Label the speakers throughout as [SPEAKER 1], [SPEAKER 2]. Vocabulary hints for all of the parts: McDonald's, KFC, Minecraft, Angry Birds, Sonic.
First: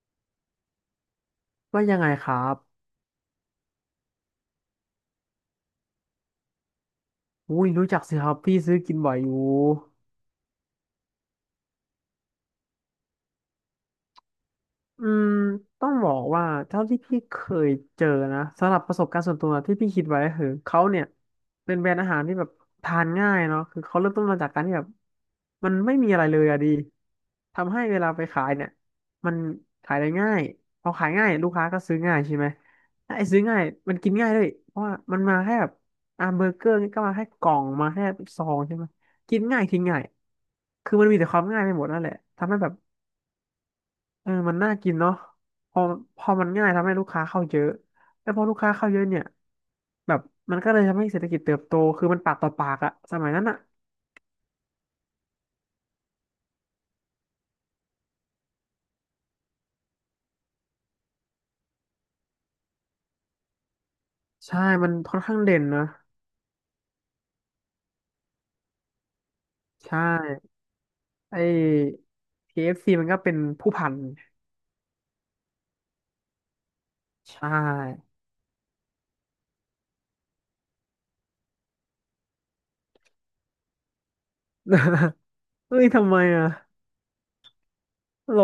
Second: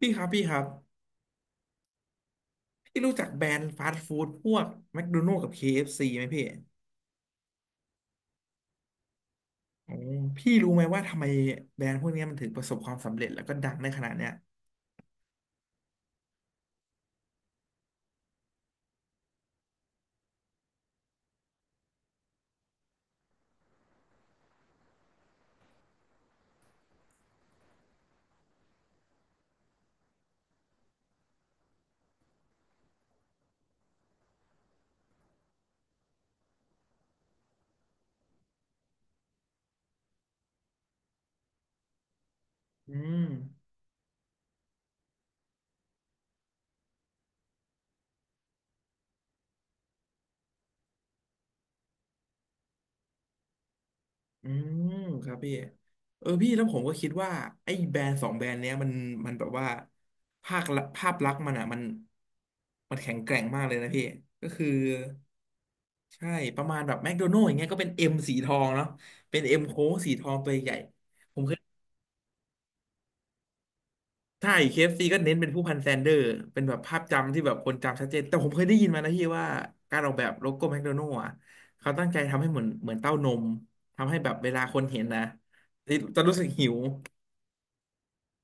[SPEAKER 1] พี่ครับพี่ครับ
[SPEAKER 2] ว่ายังไงครับ
[SPEAKER 1] พี่รู้จักแบรนด์ฟาสต์ฟู้ดพวกแมคโดนัลด์กับ KFC ไหมพี่
[SPEAKER 2] อุ้ยรู้จักสิครับพี่ซื้อกินบ่อยอยู่
[SPEAKER 1] อ๋อพี่รู้ไหมว่าทำไมแบรนด์พวกเนี้ยมันถึงประสบความสำเร็จแล้วก็ดังได้ขนาดเนี้ย
[SPEAKER 2] อืมต้องบอกว่าเท่าที่พี่เคยเจอนะสำหรับประสบการณ์ส่วนตัวที่พี่คิดไว้ก็คือเขาเนี่ยเป็นแบรนด์อาหารที่แบบทานง่ายเนาะคือเขาเริ่มต้นมาจากการที่แบบมันไม่มีอะไรเลยอะดีทำให้เวลาไปขายเนี่ยมันขายได้ง่ายพอขายง่ายลูกค้าก็ซื้อง่ายใช่ไหมถ้าไอ้ซื้อง่ายมันกินง่ายด้วยเพราะว่ามันมาแค่แบบเบอร์เกอร์นี่ก็มาแค่กล่องมาแค่ซองใช่ไหมกินง่ายทิ้งง่ายคือมันมีแต่ความง่ายไปหมดนั่นแหละทำให้แบบ
[SPEAKER 1] อืม
[SPEAKER 2] เออมันน่ากินเนาะพอพอมันง่ายทำให้ลูกค้าเข้าเยอะ แล้วพอลูกค้าเข้าเยอะเนี่ยแบบมันก็เลยทำให้เศรษฐกิจเติบโต คือมันปากต่อปากอะสมัยนั้นอะ
[SPEAKER 1] อืมครับพี่เออพี่แล้วผมก็คิดว่าไอ้แบรนด์สองแบรนด์เนี้ยมันแบบว่าภาคละภาพลักษณ์มันอ่ะมันแข็งแกร่งมากเลยนะพี่ก็
[SPEAKER 2] ใช่
[SPEAKER 1] คือ
[SPEAKER 2] มันค่อนข้างเด่นนะ
[SPEAKER 1] ใช่ประมาณแบบแมคโดนัลด์อย่างเงี้ยก็เป็นเอ็มสีทองเนาะเป็นเอ็มโค้ง
[SPEAKER 2] ใช่
[SPEAKER 1] สีทองตัวใหญ่ผ
[SPEAKER 2] ไอ้
[SPEAKER 1] มเคย
[SPEAKER 2] KFC มันก็เป็นผู้พัน
[SPEAKER 1] ใช่เคเอฟซีก็เน้นเป็นผู้พันแซนเดอร์เป็นแบบภาพจำ
[SPEAKER 2] ใช
[SPEAKER 1] ที่แบบคนจำชัด
[SPEAKER 2] ่
[SPEAKER 1] เจนแต่ผมเคยได้ยินมานะพี่ว่าการออกแบบโลโก้แมคโดนัลด์อะเขาตั้งใจทำให้เหมือนเต้านมทำให้แบบเวลาคนเห็น นะ
[SPEAKER 2] เฮ้ยทำไม
[SPEAKER 1] จะรู้สึ
[SPEAKER 2] อะ
[SPEAKER 1] กหิว
[SPEAKER 2] หรอ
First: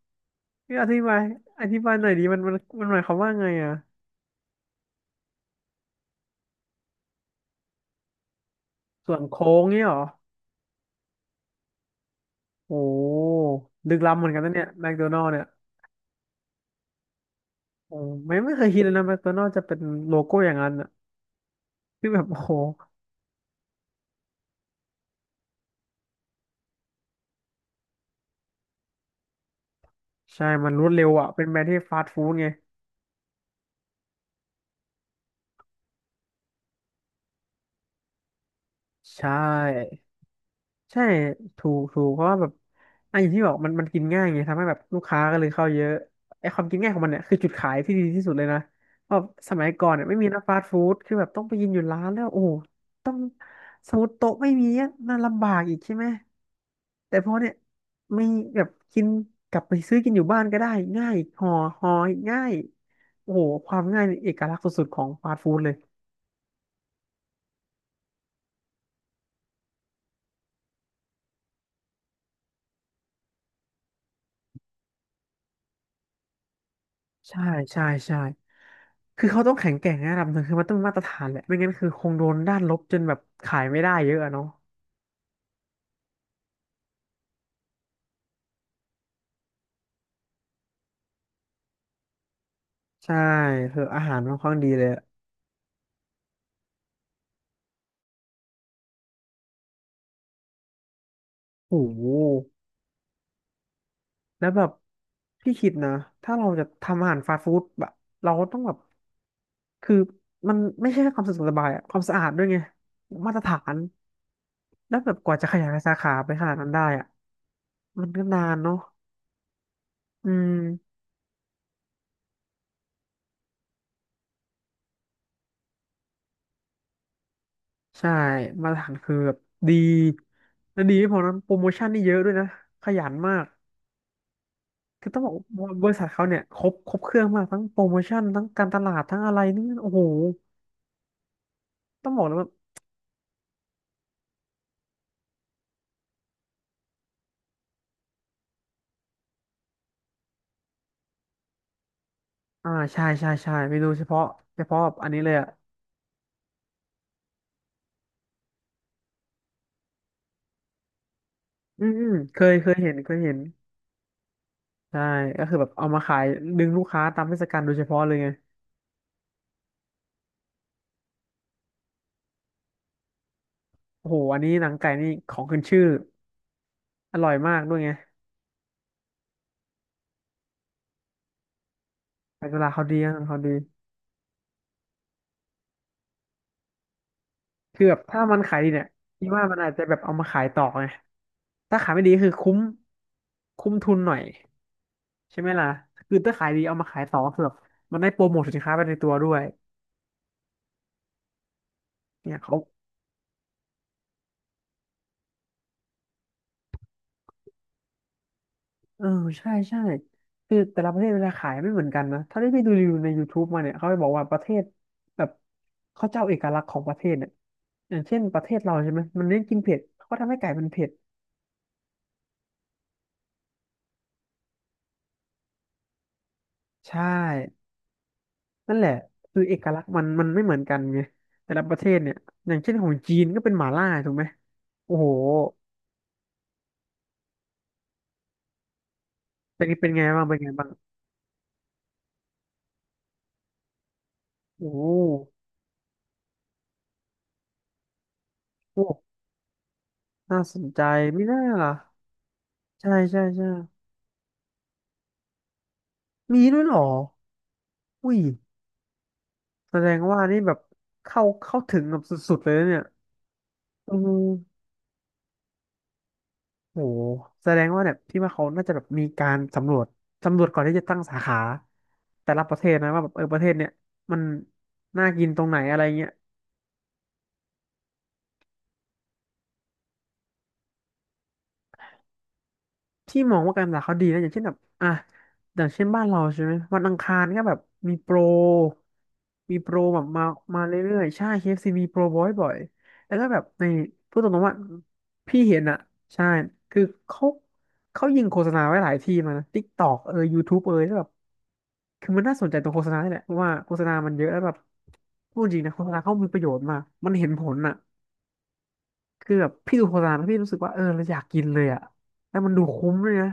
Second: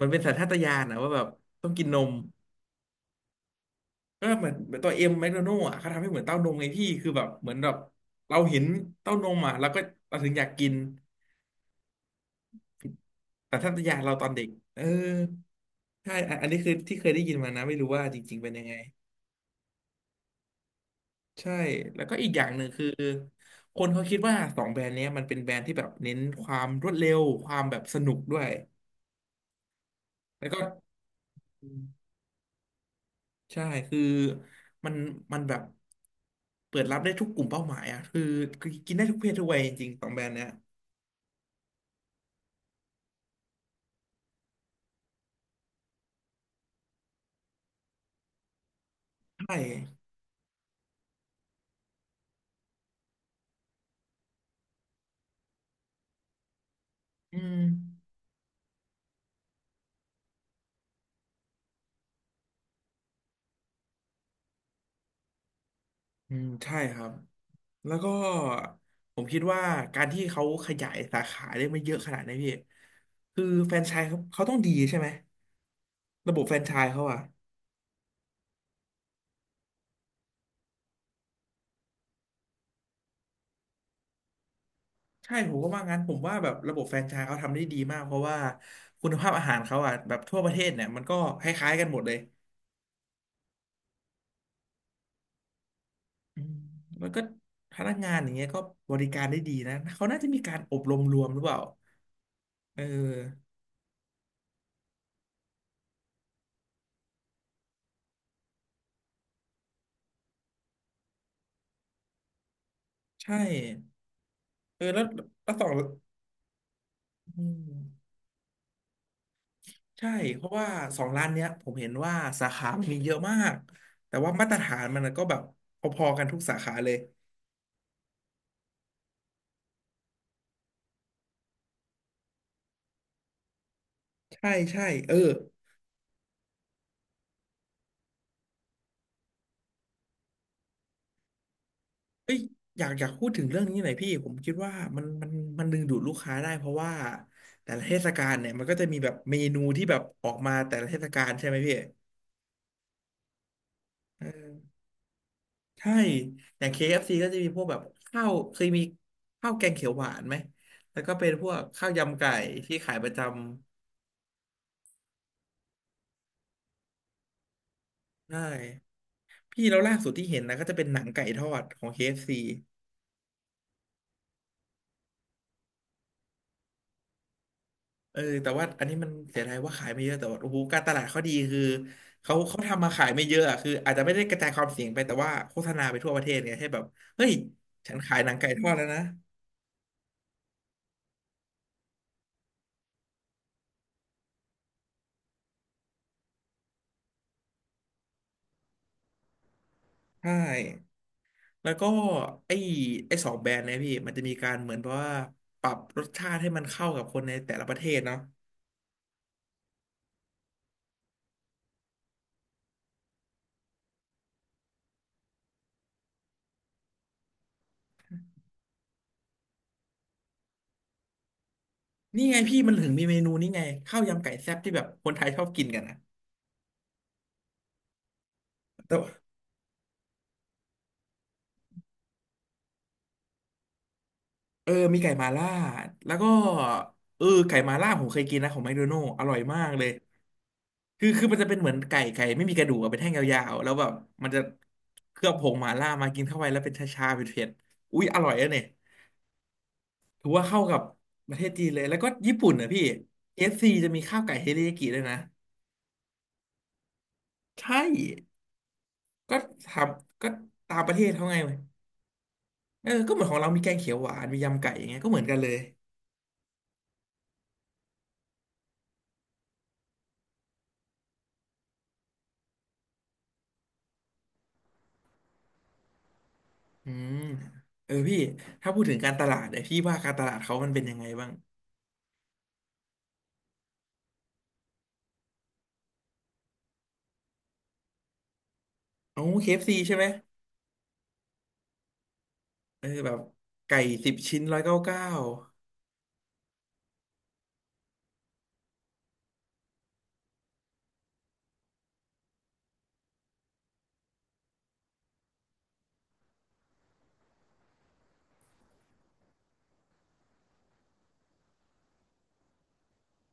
[SPEAKER 1] มันเป็นสัญชาตญา
[SPEAKER 2] นี่
[SPEAKER 1] ณ
[SPEAKER 2] อ
[SPEAKER 1] นะ
[SPEAKER 2] ธิ
[SPEAKER 1] ว่า
[SPEAKER 2] บา
[SPEAKER 1] แบ
[SPEAKER 2] ย
[SPEAKER 1] บต้องกินน
[SPEAKER 2] หน่
[SPEAKER 1] ม
[SPEAKER 2] อยดิมันหมายความว่าไงอะ
[SPEAKER 1] ก็เหมือนตัวเอ็มแมคโดนัลด์อะเขาทำให้เหมือนเต้านมไงพี่คือแบบเหมือนแบบเราเห็นเต้า
[SPEAKER 2] ส่วน
[SPEAKER 1] นม
[SPEAKER 2] โค้
[SPEAKER 1] อะ
[SPEAKER 2] ง
[SPEAKER 1] แล้วก็
[SPEAKER 2] เนี่ยเหรอ
[SPEAKER 1] เราถึงอยากกิน
[SPEAKER 2] โอ้โห
[SPEAKER 1] แต่ทชาตญา
[SPEAKER 2] ลึก
[SPEAKER 1] เรา
[SPEAKER 2] ล้ำ
[SPEAKER 1] ต
[SPEAKER 2] เห
[SPEAKER 1] อ
[SPEAKER 2] มื
[SPEAKER 1] น
[SPEAKER 2] อนกั
[SPEAKER 1] เด็
[SPEAKER 2] น
[SPEAKER 1] ก
[SPEAKER 2] นะเนี่ย
[SPEAKER 1] เออ
[SPEAKER 2] แมคโดนัลด์เนี่ย
[SPEAKER 1] ใช่อันนี้คือที่เคยได้ยินมานะไม่รู้
[SPEAKER 2] โอ้
[SPEAKER 1] ว่าจริ
[SPEAKER 2] ไม่
[SPEAKER 1] งๆเป็น
[SPEAKER 2] ไม่
[SPEAKER 1] ยั
[SPEAKER 2] เค
[SPEAKER 1] ง
[SPEAKER 2] ย
[SPEAKER 1] ไง
[SPEAKER 2] คิดเลยนะแมคโดนัลด์จะเป็นโลโก้อย่างนั้นอ่ะ
[SPEAKER 1] ใช่แล้ว
[SPEAKER 2] ที่
[SPEAKER 1] ก็
[SPEAKER 2] แบ
[SPEAKER 1] อี
[SPEAKER 2] บ
[SPEAKER 1] กอ
[SPEAKER 2] โอ้
[SPEAKER 1] ย่าง
[SPEAKER 2] โห
[SPEAKER 1] หนึ่งคือคนเขาคิดว่าสองแบรนด์เนี้ยมันเป็นแบรนด์ที่แบบเน้นความรวดเร็วความแบบสนุกด้วย
[SPEAKER 2] ใช่
[SPEAKER 1] แล้วก็
[SPEAKER 2] มันรวดเร็วอ่ะเป็นแบรน
[SPEAKER 1] อื
[SPEAKER 2] ด์ที่ฟา
[SPEAKER 1] ม
[SPEAKER 2] สต์ฟู้ดไง
[SPEAKER 1] ใช่คือมันมันแบบเปิดรับได้ทุกกลุ่มเป้าหมายอ่ะคือกินได้ทุกเพ
[SPEAKER 2] ใช่
[SPEAKER 1] ศทุกวัยจริงๆสองแบรนด์เนี้ย
[SPEAKER 2] ใช่ถูกเพราะว่าแบบอ่ะอย่างที่บอกมันกินง่ายไงทำให้แบบลูกค้าก็เลยเข้าเยอะไอ้ความกินง่ายของมันเนี่ยคือจุดขายที่ดีที่สุดเลยนะเพราะส
[SPEAKER 1] ใช่
[SPEAKER 2] มัยก่อนเนี่ยไม่มีนะฟาสต์ฟู้ดคือแบบต้องไปกินอยู่ร้านแล้วโอ้โหต้องสมมติโต๊ะไม่มีอ่ะน่าลำบากอีกใช่ไหมแต่พอ
[SPEAKER 1] อื
[SPEAKER 2] เนี่ย
[SPEAKER 1] ม
[SPEAKER 2] มีแบบกินกลับไปซื้อกินอยู่บ้านก็ได้ง่ายห่อง่ายโอ้โหความง่ายนี่เอกลักษณ์สุดๆของฟาสต์ฟู้ดเลย
[SPEAKER 1] อืมใช่ครับแล้วก็ผมคิดว่าการที่เขาขยายสาขาได้ไม่เยอะขนาดนี้พี่คือแฟรนไชส์เขาต้องดีใช่ไหมระบบแฟรนไชส์เขาอะ
[SPEAKER 2] ใช่ใช่คือเขาต้องแข็งแกร่งในระดับหนึ่งคือมันต้องมีมาตรฐานแหละไม่งั้นคือคงโดนด้านลบจนแบบขายไม่ได้เยอะอะเนาะ
[SPEAKER 1] ใช่ผมก็ว่างั้นผมว่าแบบระบบแฟรนไชส์เขาทำได้ดีมากเพราะว่าคุณภาพอาหารเขาอ่ะแบบทั่วประเทศเนี่ยมันก็คล้ายๆกันหมดเลย
[SPEAKER 2] ใช่คืออาหารค่อนข้างดีเลยอะ
[SPEAKER 1] อืมันก็พนักงานอย่างเงี้ยก็บริการได้ดีนะเขาน่าจะมีการอบรมรวมหรือเปล่า
[SPEAKER 2] โอ้โห
[SPEAKER 1] เออ
[SPEAKER 2] แล้วแบบพี่คิดนะถ้าเราจะทำอาหารฟาสต์ฟู้ดแบบเราก็ต้องแบบคือมันไม่ใช่แค่ความสะดวกสบายอะความสะอาดด้วยไงมา
[SPEAKER 1] ใช่
[SPEAKER 2] ตรฐาน
[SPEAKER 1] เออ
[SPEAKER 2] แล้ว
[SPEAKER 1] แล้ว
[SPEAKER 2] แบบกว่าจะ
[SPEAKER 1] แล้ว
[SPEAKER 2] ข
[SPEAKER 1] สอ
[SPEAKER 2] ยา
[SPEAKER 1] ง
[SPEAKER 2] ยสาขาไปขนาดนั้นได้อะ
[SPEAKER 1] อื
[SPEAKER 2] มัน
[SPEAKER 1] ม
[SPEAKER 2] ก็นานเนาะ
[SPEAKER 1] ใช่
[SPEAKER 2] อื
[SPEAKER 1] เพราะ
[SPEAKER 2] ม
[SPEAKER 1] ว่าสองร้านเนี้ยผมเห็นว่าสาขามันมีเยอะมากแต่ว่ามาตรฐานมันก็แบบพอๆกันทุกสาขาเลย
[SPEAKER 2] ใช่มาตรฐานคือแบบดีและดีไม่พอนะโปรโมชั่นนี่เยอะด้วยนะขยันมาก
[SPEAKER 1] ใช่ใช่
[SPEAKER 2] คือ
[SPEAKER 1] เออ
[SPEAKER 2] ต้องบอกว่าบริษัทเขาเนี่ยครบเครื่องมากทั้งโปรโมชั่นทั้งการตลาดทั้งอะไรนี่โอ้โหต้องบอก
[SPEAKER 1] เอ้
[SPEAKER 2] เลย
[SPEAKER 1] ย
[SPEAKER 2] ว่า
[SPEAKER 1] อยากพูดถึงเรื่องนี้หน่อยพี่ผมคิดว่ามันมันมันดึงดูดลูกค้าได้เพราะว่าแต่ละเทศกาลเนี่ยมันก็จะมีแบบเมนูที่แบบออกมาแต่ละเทศกาลใช่ไหมพี่
[SPEAKER 2] ใช่เมนูเฉ
[SPEAKER 1] เ
[SPEAKER 2] พาะเฉ
[SPEAKER 1] ออ
[SPEAKER 2] พาะอันนี้เลยอ่ะ
[SPEAKER 1] ใช่อย่าง k ซ c ก็จะมีพวกแบบข้าวเคยมีข้าวแกงเขียวหวานไหมแล้วก็เป็นพวก
[SPEAKER 2] อื
[SPEAKER 1] ข้าว
[SPEAKER 2] มอืม
[SPEAKER 1] ยำไก่
[SPEAKER 2] เคยเค
[SPEAKER 1] ที่
[SPEAKER 2] ยเห็
[SPEAKER 1] ขาย
[SPEAKER 2] น
[SPEAKER 1] ประจำ
[SPEAKER 2] ใช่ก็คือแบบเอามาขายดึงลูกค้าตามเทศกาลโดยเฉพาะเลยไง
[SPEAKER 1] ใช่พี่แล้วล่าสุดที่เห็นนะก็จะเป็นหนังไก่ทอดของ KFC
[SPEAKER 2] โอ้โหอันนี้หนังไก่นี่ของขึ้นชื่ออร่อยมากด้วยไง
[SPEAKER 1] เออแต่ว่าอันนี้มันเสียดายว่าขายไม่เยอะแต่ว่าโอ้โหการตลาดเขาดีคือเขา
[SPEAKER 2] การต
[SPEAKER 1] เขา
[SPEAKER 2] ลาด
[SPEAKER 1] ทำ
[SPEAKER 2] เขา
[SPEAKER 1] มา
[SPEAKER 2] ดี
[SPEAKER 1] ขาย
[SPEAKER 2] การต
[SPEAKER 1] ไม่
[SPEAKER 2] ลาด
[SPEAKER 1] เย
[SPEAKER 2] เขา
[SPEAKER 1] อะ
[SPEAKER 2] ดี
[SPEAKER 1] อะคืออาจจะไม่ได้กระจายความเสี่ยงไปแต่ว่าโฆษณาไปทั่วประเทศไงให้แบบเฮ้ย
[SPEAKER 2] คือ
[SPEAKER 1] ฉั
[SPEAKER 2] แบ
[SPEAKER 1] น
[SPEAKER 2] บ
[SPEAKER 1] ขาย
[SPEAKER 2] ถ้า
[SPEAKER 1] หนัง
[SPEAKER 2] มัน
[SPEAKER 1] ไก่
[SPEAKER 2] ขาย
[SPEAKER 1] ทอ
[SPEAKER 2] ดี
[SPEAKER 1] ด
[SPEAKER 2] เนี่
[SPEAKER 1] แล้ว
[SPEAKER 2] ย
[SPEAKER 1] นะ
[SPEAKER 2] พี่ว่ามันอาจจะแบบเอามาขายต่อไงถ้าขายไม่ดีคือคุ้มทุนหน่อยใช่ไหมล่ะคือถ้าขายดีเอามาขายต่อคือแบบมันได้โปรโมทสินค้าไปในตัวด้วย
[SPEAKER 1] ใช่แล้วก็
[SPEAKER 2] เนี่ย
[SPEAKER 1] ไอ้
[SPEAKER 2] เขา
[SPEAKER 1] ไอ้สองแบรนด์เนยพี่มันจะมีการเหมือนแบบว่าปรับรสชาติให้มันเข้ากับคนในแต่ละประเทศเนาะ
[SPEAKER 2] เออใช่คือแต่ละประเทศเวลาขายไม่เหมือนกันนะถ้าได้ไปดูรีวิวใน YouTube มาเนี่ยเขาจะบอกว่าประเทศแบบเขาจะเอาเอกลักษณ์ของประเทศเนี่ยอย่างเช่นประเทศเราใช่ไหมมันเน้นกินเผ็ดเขาก็ทำให้ไก่มันเผ็ด
[SPEAKER 1] นี่ไงพี่มันถึงมีเมนูนี่ไงข้าวยำไก่แซ่บที่แบบคนไทยชอบกินกันนะ
[SPEAKER 2] ใช่ นั่นแหละ
[SPEAKER 1] แต่
[SPEAKER 2] คือเอกลักษณ์มันไม่เหมือนกันไงแต่ละประเทศเนี่ยอย่างเช่นของจีนก็เป็นหม่าล่าถูกไหม
[SPEAKER 1] เออ
[SPEAKER 2] โอ้
[SPEAKER 1] มี
[SPEAKER 2] โห
[SPEAKER 1] ไก่มาล่าแล้วก็เออไก่มาล่าผมเคยกินนะของแมคโดนัลด์อร่อยมา
[SPEAKER 2] เป็น
[SPEAKER 1] กเล
[SPEAKER 2] เป็
[SPEAKER 1] ย
[SPEAKER 2] นไงบ้าง
[SPEAKER 1] คือมันจะเป็นเหมือนไก่ ไม่มีกระดูกอะเป็นแท่งยาวๆแล้วแบบมันจะ
[SPEAKER 2] โอ้โห
[SPEAKER 1] เคลือบผงหมาล่ามากินเข้าไปแล้วเป็นชาๆเผ็ดๆอุ๊ยอร่อยอะเนี่ย
[SPEAKER 2] โอ้
[SPEAKER 1] ถือ
[SPEAKER 2] น่า
[SPEAKER 1] ว่า
[SPEAKER 2] ส
[SPEAKER 1] เข้า
[SPEAKER 2] น
[SPEAKER 1] กับ
[SPEAKER 2] ใจไม่
[SPEAKER 1] ประ
[SPEAKER 2] น่า
[SPEAKER 1] เทศจี
[SPEAKER 2] ล่ะ
[SPEAKER 1] นเลย แล้วก็ญี่ปุ่นนะพี่
[SPEAKER 2] ใช่ใช่
[SPEAKER 1] k
[SPEAKER 2] ใช่
[SPEAKER 1] ซ c จะมีข้าวไก่เทริยากิด้วยนะ
[SPEAKER 2] มีด้วยเหรอ
[SPEAKER 1] ใช่
[SPEAKER 2] อุ้ย
[SPEAKER 1] ก็ท
[SPEAKER 2] แสดงว่า
[SPEAKER 1] ำก็
[SPEAKER 2] นี่แบบ
[SPEAKER 1] ตามประเทศ
[SPEAKER 2] เข้า
[SPEAKER 1] เขาไง
[SPEAKER 2] เข้าถึงแบบสุดๆเลยนะเนี่ย
[SPEAKER 1] เออก็เหมือนของเรามีแกงเขี
[SPEAKER 2] เอ
[SPEAKER 1] ยวหวานมียำ
[SPEAKER 2] อ
[SPEAKER 1] ไก่อย่างเงี้ยก็เหมือนกันเลย
[SPEAKER 2] โหแสดงว่าเนี่ยพี่ว่าเขาน่าจะแบบมีการสำรวจก่อนที่จะตั้งสาขาแต่ละประเทศนะว่าแบบเออประเทศเนี่ยมันน่ากินตรงไหนอะไรเงี้ย
[SPEAKER 1] อืมเออพี่ถ้าพูดถึงการตลาดเนี่ยพี่ว่าการตลาดเขามันเป็นยังไงบ้าง
[SPEAKER 2] ที่มองว่าการศึกษาเขาดีนะอย่างเช่นแบบอ่ะอย่างเช่นบ้านเราใช่ไหมวันอังคารก็แบบมีโปร
[SPEAKER 1] โอ้เคเอฟซีใช่
[SPEAKER 2] แบ
[SPEAKER 1] ไหม
[SPEAKER 2] บมาเรื่อยๆใช่เค f ีมีโปรบ่อย
[SPEAKER 1] เออแบ
[SPEAKER 2] แล้ว
[SPEAKER 1] บ
[SPEAKER 2] ก็แบบใน
[SPEAKER 1] ไก่สิบ
[SPEAKER 2] พูดตร
[SPEAKER 1] ชิ้น
[SPEAKER 2] งๆว่า
[SPEAKER 1] ร้อยเก้าเก้า
[SPEAKER 2] พี่เห็นอ่ะใช่คือเขาเขายิงโฆษณาไว้หลายที่มานะ TikTok เอย YouTube เอยแล้วแบบคือมันน่าสนใจตรงโฆษณานี่แหละเพราะว่าโฆษณามันเยอะแล้วแบบพูดจริงนะโฆษณาเขามีประโยชน์มากมันเห็นผลอ่ะคือแบบพี่ดูโฆษณาแล้วพี่รู้สึกว่าเออเราอยากกินเลยอ่ะแล้วมันดูคุ้มเลยนะ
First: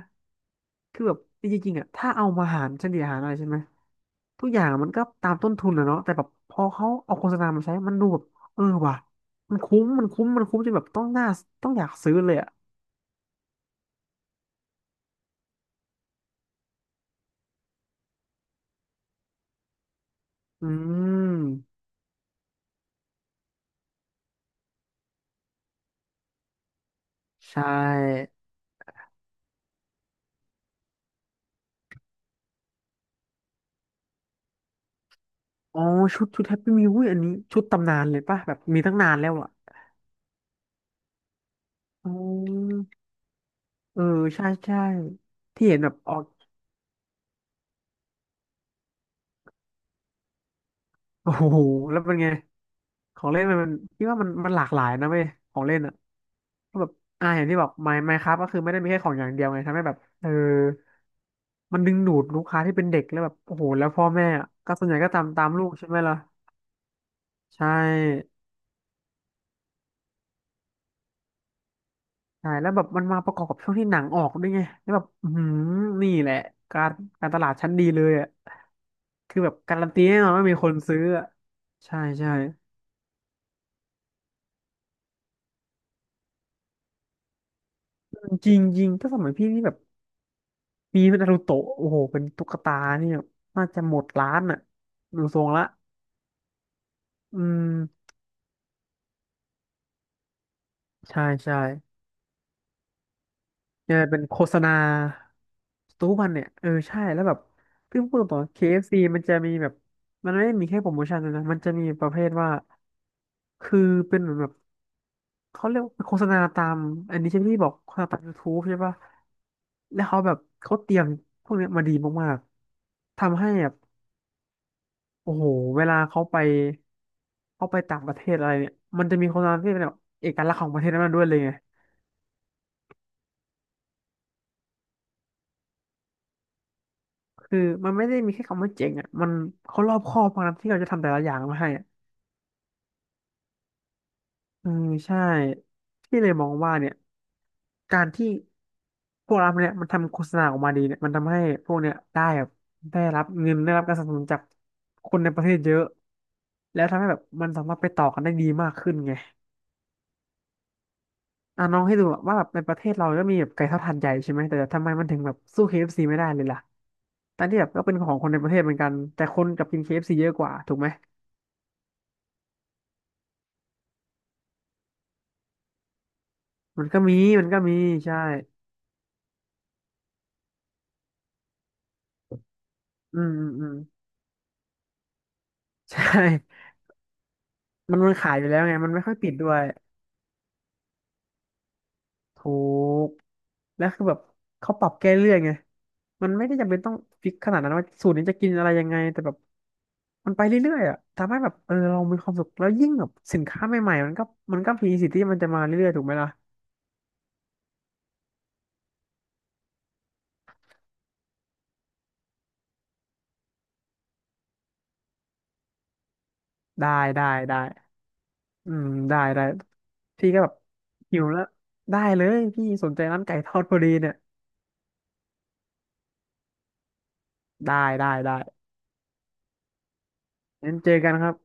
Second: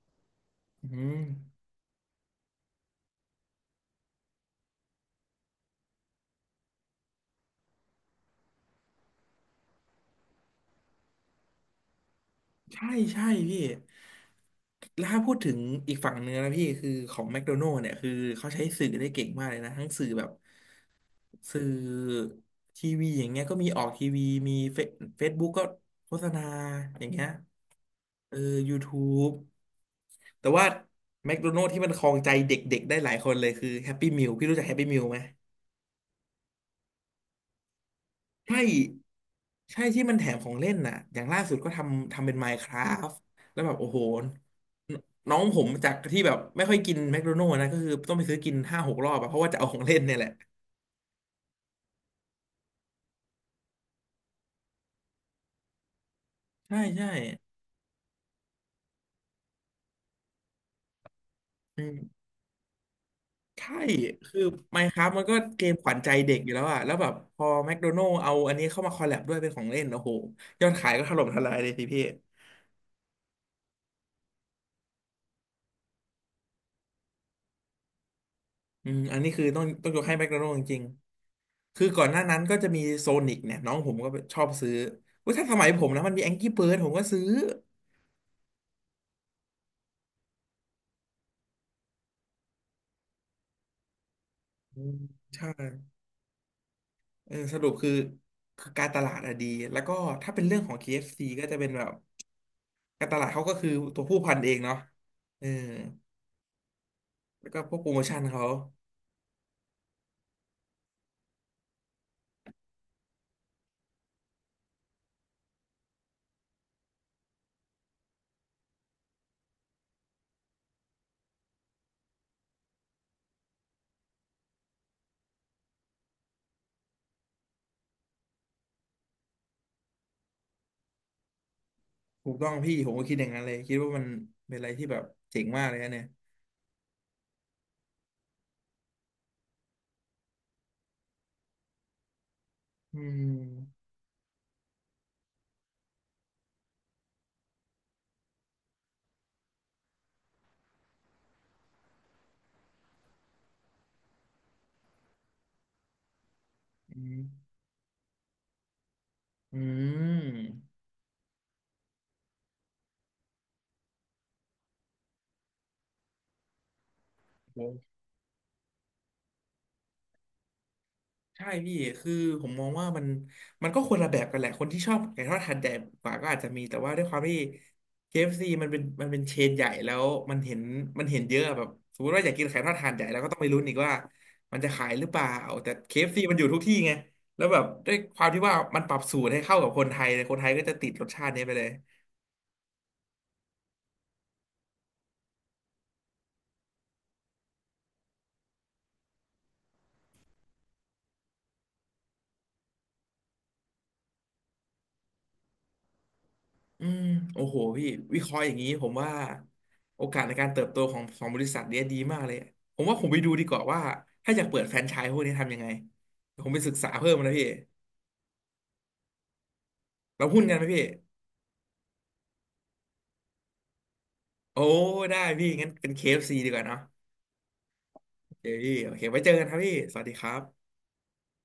[SPEAKER 1] อื
[SPEAKER 2] คือแบ
[SPEAKER 1] ม
[SPEAKER 2] บจริงๆอ่ะถ้าเอามาหารเฉลี่ยหารอะไรใช่ไหมทุกอย่างมันก็ตามต้นทุนอะเนาะแต่แบบพอเขาเอาโฆษณามาใช้มันดูแบบเออว่ะมันคุ้มจนแบบต้องน่าต้องอยากซื้อเลยอ่ะ
[SPEAKER 1] ใช่ใช่พี่ แล้วถ้าพูดถึงอีกฝั่งเนื้อนะพี่คือของแมคโดนัล s เนี่ยคือเขาใช้สื่อได้เก่งมากเลยนะทั้งสื่อแบบ
[SPEAKER 2] อื
[SPEAKER 1] สื่
[SPEAKER 2] ม
[SPEAKER 1] อทีวีอย่างเงี้ยก็มีออกทีวีมีเฟซบุ๊กก็โฆษณาอย่างเงี้ย
[SPEAKER 2] ใช่
[SPEAKER 1] เออ YouTube แต่ว่าแมคโดนัล s ที่มันครองใจเด็กๆได้หลายคนเลยคือแฮปปี้มิ l พี่รู้จักแฮปปี้มิ l ไหม
[SPEAKER 2] อ๋อชุดแฮปปี้มิวอันนี้ชุดตำนานเลยป่ะแบบ
[SPEAKER 1] ใช่
[SPEAKER 2] มีตั้งนานแล้วอ่ะ
[SPEAKER 1] ใช่ที่มันแถมของเล่นน่ะอย่างล่าสุดก็
[SPEAKER 2] อ๋
[SPEAKER 1] ทำเป็น
[SPEAKER 2] อ
[SPEAKER 1] Minecraft แล้วแบบโอ้
[SPEAKER 2] เอ
[SPEAKER 1] โห
[SPEAKER 2] อ
[SPEAKER 1] น
[SPEAKER 2] ใช่ใช่
[SPEAKER 1] น้องผ
[SPEAKER 2] ที่
[SPEAKER 1] ม
[SPEAKER 2] เห็นแบ
[SPEAKER 1] จาก
[SPEAKER 2] บออ
[SPEAKER 1] ที่
[SPEAKER 2] ก
[SPEAKER 1] แบบไม่ค่อยกินแมคโดนัลด์นะก็คือต้องไปซื้อกินห้าหกรอบอะเพราะว่าจะเอาของเล่นเนี่ยแหละ
[SPEAKER 2] โอ้โหแล้วเป็นไงของเล่นมันคิดว่ามันหลากหลายนะเว้ยของเล่นอ่ะ ก็
[SPEAKER 1] ใช่
[SPEAKER 2] แบบ
[SPEAKER 1] ใช่
[SPEAKER 2] อย่างที่บอกไมค์ครับก็คือไม่ได้มีแค่ของอย่างเดียวไงทำให้แบบเออมั
[SPEAKER 1] อื
[SPEAKER 2] นดึงดูด
[SPEAKER 1] ม
[SPEAKER 2] ลูกค้าที่เป็นเด็กแล้วแบบโอ้โห
[SPEAKER 1] ใช่
[SPEAKER 2] แล้วพ่อแม่
[SPEAKER 1] คือ
[SPEAKER 2] อะก็ส่วนใหญ่ก็
[SPEAKER 1] Minecraft
[SPEAKER 2] ตา
[SPEAKER 1] มัน
[SPEAKER 2] ม
[SPEAKER 1] ก็
[SPEAKER 2] ตาม
[SPEAKER 1] เก
[SPEAKER 2] ลูก
[SPEAKER 1] มข
[SPEAKER 2] ใช่
[SPEAKER 1] วั
[SPEAKER 2] ไห
[SPEAKER 1] ญ
[SPEAKER 2] ม
[SPEAKER 1] ใจ
[SPEAKER 2] ล่ะ
[SPEAKER 1] เด็กอยู่แล้วอะแล้วแบบพอ
[SPEAKER 2] ใช่
[SPEAKER 1] แมคโดนัลด์เอาอันนี้เข้ามาคอลแลบด้วยเป็นของเล่นโอ้โหยอดขายก็ถล่มทลายเลยสิพี่
[SPEAKER 2] ใช่แล้วแบบมันมาประกอบกับช่วงที่หนังออกด้วยไงแล้วแบบอืมนี่แหละการการตลาดชั้นดีเลยอ่ะ
[SPEAKER 1] อืมอันนี้
[SPEAKER 2] คือ
[SPEAKER 1] คือ
[SPEAKER 2] แบบ
[SPEAKER 1] ต้อง
[SPEAKER 2] การั
[SPEAKER 1] ต้อ
[SPEAKER 2] น
[SPEAKER 1] งย
[SPEAKER 2] ตี
[SPEAKER 1] กให้
[SPEAKER 2] แน่
[SPEAKER 1] แม
[SPEAKER 2] น
[SPEAKER 1] ค
[SPEAKER 2] อน
[SPEAKER 1] โด
[SPEAKER 2] ว่า
[SPEAKER 1] นัลด์
[SPEAKER 2] มี
[SPEAKER 1] จ
[SPEAKER 2] คน
[SPEAKER 1] ริง
[SPEAKER 2] ซื้ออะ
[SPEAKER 1] คือ
[SPEAKER 2] ใช่
[SPEAKER 1] ก่อนหน้า
[SPEAKER 2] ใช่
[SPEAKER 1] นั้นก็จะมีโซนิกเนี่ยน้องผมก็ชอบซื้อว่าถ้าสมัยผมนะมันมีแองกี้เบิร์ดผมก็ซื้อ
[SPEAKER 2] จริงจริงถ้าสมัยพี่นี่แบบมีเป็นนารูโตะโอ้โหเป็นตุ๊กตานี่แบบน่าจะหมดร้านอ่ะ
[SPEAKER 1] อืม
[SPEAKER 2] ดูทร
[SPEAKER 1] ใช่
[SPEAKER 2] งละ
[SPEAKER 1] เออ
[SPEAKER 2] อื
[SPEAKER 1] สรุปคือ
[SPEAKER 2] ม
[SPEAKER 1] คือการตลาดอะดีแล้วก็ถ้าเป็นเรื่องของเคเอฟ
[SPEAKER 2] ใช่
[SPEAKER 1] ซีก็จะ
[SPEAKER 2] ใช่
[SPEAKER 1] เป็นแบบการตลาดเขาก็คือ
[SPEAKER 2] เนี่
[SPEAKER 1] ตั
[SPEAKER 2] ย
[SPEAKER 1] วผู้
[SPEAKER 2] เป็น
[SPEAKER 1] พั
[SPEAKER 2] โฆ
[SPEAKER 1] นเอ
[SPEAKER 2] ษ
[SPEAKER 1] ง
[SPEAKER 2] ณา
[SPEAKER 1] เนาะเออ
[SPEAKER 2] ทุกวันเนี่ยเออใช่แล้วแบบ
[SPEAKER 1] แล้วก็พวกโปรโม
[SPEAKER 2] พี่พู
[SPEAKER 1] ชั่
[SPEAKER 2] ด
[SPEAKER 1] น
[SPEAKER 2] ตรง
[SPEAKER 1] เขา
[SPEAKER 2] ๆ KFC มันจะมีแบบมันไม่ได้มีแค่โปรโมชั่นด้วยนะมันจะมีประเภทว่าคือเป็นเหมือนแบบเขาเรียกว่าเป็นโฆษณาตามอันนี้ใช่ไหมที่บอกโฆษณาตาม YouTube ใช่ปะแล้วเขาแบบเขาเตรียมพวกเนี้ยมาดีมากๆทำให้แบบโอ้โหเวลาเขาไปเขาไปต่างประเทศอะไรเนี่ยมันจะมีโฆษณาที่เป็นแบบเอกลักษณ์ของประเทศนั้นๆด้วยเลยไง
[SPEAKER 1] ถูกต้องพี่ผมก็คิดอย่างนั้นเลยคิดว่ามันเป็นอะไรที่แบบเจ๋งมากเลยนะเนี่ย
[SPEAKER 2] คือมันไม่ได้มีแค่คำว่าเจ๋งอ่ะมันเขารอบคอบมากนะที่เขาจะทำแต่ละอย่างมาให้
[SPEAKER 1] อืม
[SPEAKER 2] เออใช่ที่เลยมองว่าเนี่ยการที่พวกเราเนี่ยมันทำโฆษณาออกมาดีเนี่ยมันทำให้พวกเนี่ยได้แบบได้รับเงินได้รับการสนับสนุนจากคนในประเทศเยอะแล้ว
[SPEAKER 1] อื
[SPEAKER 2] ทำให้แบ
[SPEAKER 1] ม
[SPEAKER 2] บมันสามารถไปต่อกันได้ดีมากขึ้นไง
[SPEAKER 1] อืม
[SPEAKER 2] อ่ะน้องให้ดูอะว่าแบบในประเทศเราก็มีแบบไก่ทอดหาดใหญ่ใช่ไหมแต่ทำไมมันถึงแบบสู้ KFC ไม่ได้เลยล่ะทั้งที่แบบ
[SPEAKER 1] โห
[SPEAKER 2] ก็เป็นของคนในประเทศเหมือนกันแต่คนกลับกินเคเอฟซีเยอะกว่าถูกไหม
[SPEAKER 1] ใช่พี่คือผมมองว่ามันก็คนละแบบกันแหละคนที่ชอบไก่ทอดหาดใหญ่กว่าก็อาจจะมีแต่
[SPEAKER 2] มัน
[SPEAKER 1] ว่า
[SPEAKER 2] ก็
[SPEAKER 1] ด้วยค
[SPEAKER 2] มี
[SPEAKER 1] วามที่
[SPEAKER 2] มันก็มีใช่
[SPEAKER 1] KFC มันเป็นเชนใหญ่แล้วมันเห็นมันเห็นเยอะแบบสมมติว่าอยากกินไก่ทอดหาดใหญ่แล้
[SPEAKER 2] อื
[SPEAKER 1] วก็
[SPEAKER 2] ม
[SPEAKER 1] ต้อง
[SPEAKER 2] อื
[SPEAKER 1] ไป
[SPEAKER 2] ม
[SPEAKER 1] ลุ้น
[SPEAKER 2] อื
[SPEAKER 1] อี
[SPEAKER 2] ม
[SPEAKER 1] กว่ามันจะขายหรือเปล่าแต่เค เอฟ
[SPEAKER 2] ใช่
[SPEAKER 1] ซีมันอยู่ทุกที่ไงแล้วแบบด้ว
[SPEAKER 2] มั
[SPEAKER 1] ย
[SPEAKER 2] นมัน
[SPEAKER 1] ความ
[SPEAKER 2] ขาย
[SPEAKER 1] ที่
[SPEAKER 2] อยู่
[SPEAKER 1] ว่า
[SPEAKER 2] แล้วไง
[SPEAKER 1] มันป
[SPEAKER 2] มัน
[SPEAKER 1] รับ
[SPEAKER 2] ไม่ค่อ
[SPEAKER 1] สู
[SPEAKER 2] ย
[SPEAKER 1] ต
[SPEAKER 2] ปิ
[SPEAKER 1] ร
[SPEAKER 2] ด
[SPEAKER 1] ให้
[SPEAKER 2] ด้ว
[SPEAKER 1] เข้า
[SPEAKER 2] ย
[SPEAKER 1] กับคนไทยเลยคนไทยก็จะติดรสชาตินี้ไปเลย
[SPEAKER 2] ถูกแล้วคือแบบเขาปรับแก้เรื่อยไงมันไม่ได้จำเป็นต้องฟิกขนาดนั้นว่าสูตรนี้จะกินอะไรยังไงแต่แบบมันไปเรื่อยๆอ่ะทำให้แบบเออเรามีความสุขแล้วยิ่งแบบสินค้าใหม่ๆมันก็มันก็มีสิทธิ์ที่มันจะมาเรื่อยๆถูกไหมล่ะ
[SPEAKER 1] อืมโอ้โหพี่วิเคราะห์อย่างนี้ผมว่าโอกาสในการเติบโตของบริษัทเนี้ยดีมากเลยผมว่าผมไปดูดีกว่าว่าถ้าอยากเปิดแฟรนไชส์พวกนี้ทำยังไงผมไปศึก
[SPEAKER 2] ได้
[SPEAKER 1] ษาเพิ่ม
[SPEAKER 2] ได้
[SPEAKER 1] นะพี่
[SPEAKER 2] ได้อืมได้
[SPEAKER 1] เรา
[SPEAKER 2] พี่ก็
[SPEAKER 1] หุ้น
[SPEAKER 2] แบ
[SPEAKER 1] กั
[SPEAKER 2] บ
[SPEAKER 1] นไหมพี่
[SPEAKER 2] หิวแล้วได้เลยพี่สนใจร้านไก่ทอดพอดีเนี่ย
[SPEAKER 1] โอ้ได้พี่งั้นเป็น KFC ดีกว่าเนาะ
[SPEAKER 2] ได้ได้
[SPEAKER 1] โอ
[SPEAKER 2] ได้
[SPEAKER 1] เคพี่โอเคไว้เจอกันครับพี่สวัสดีครับ
[SPEAKER 2] งั้นเจอกันครับ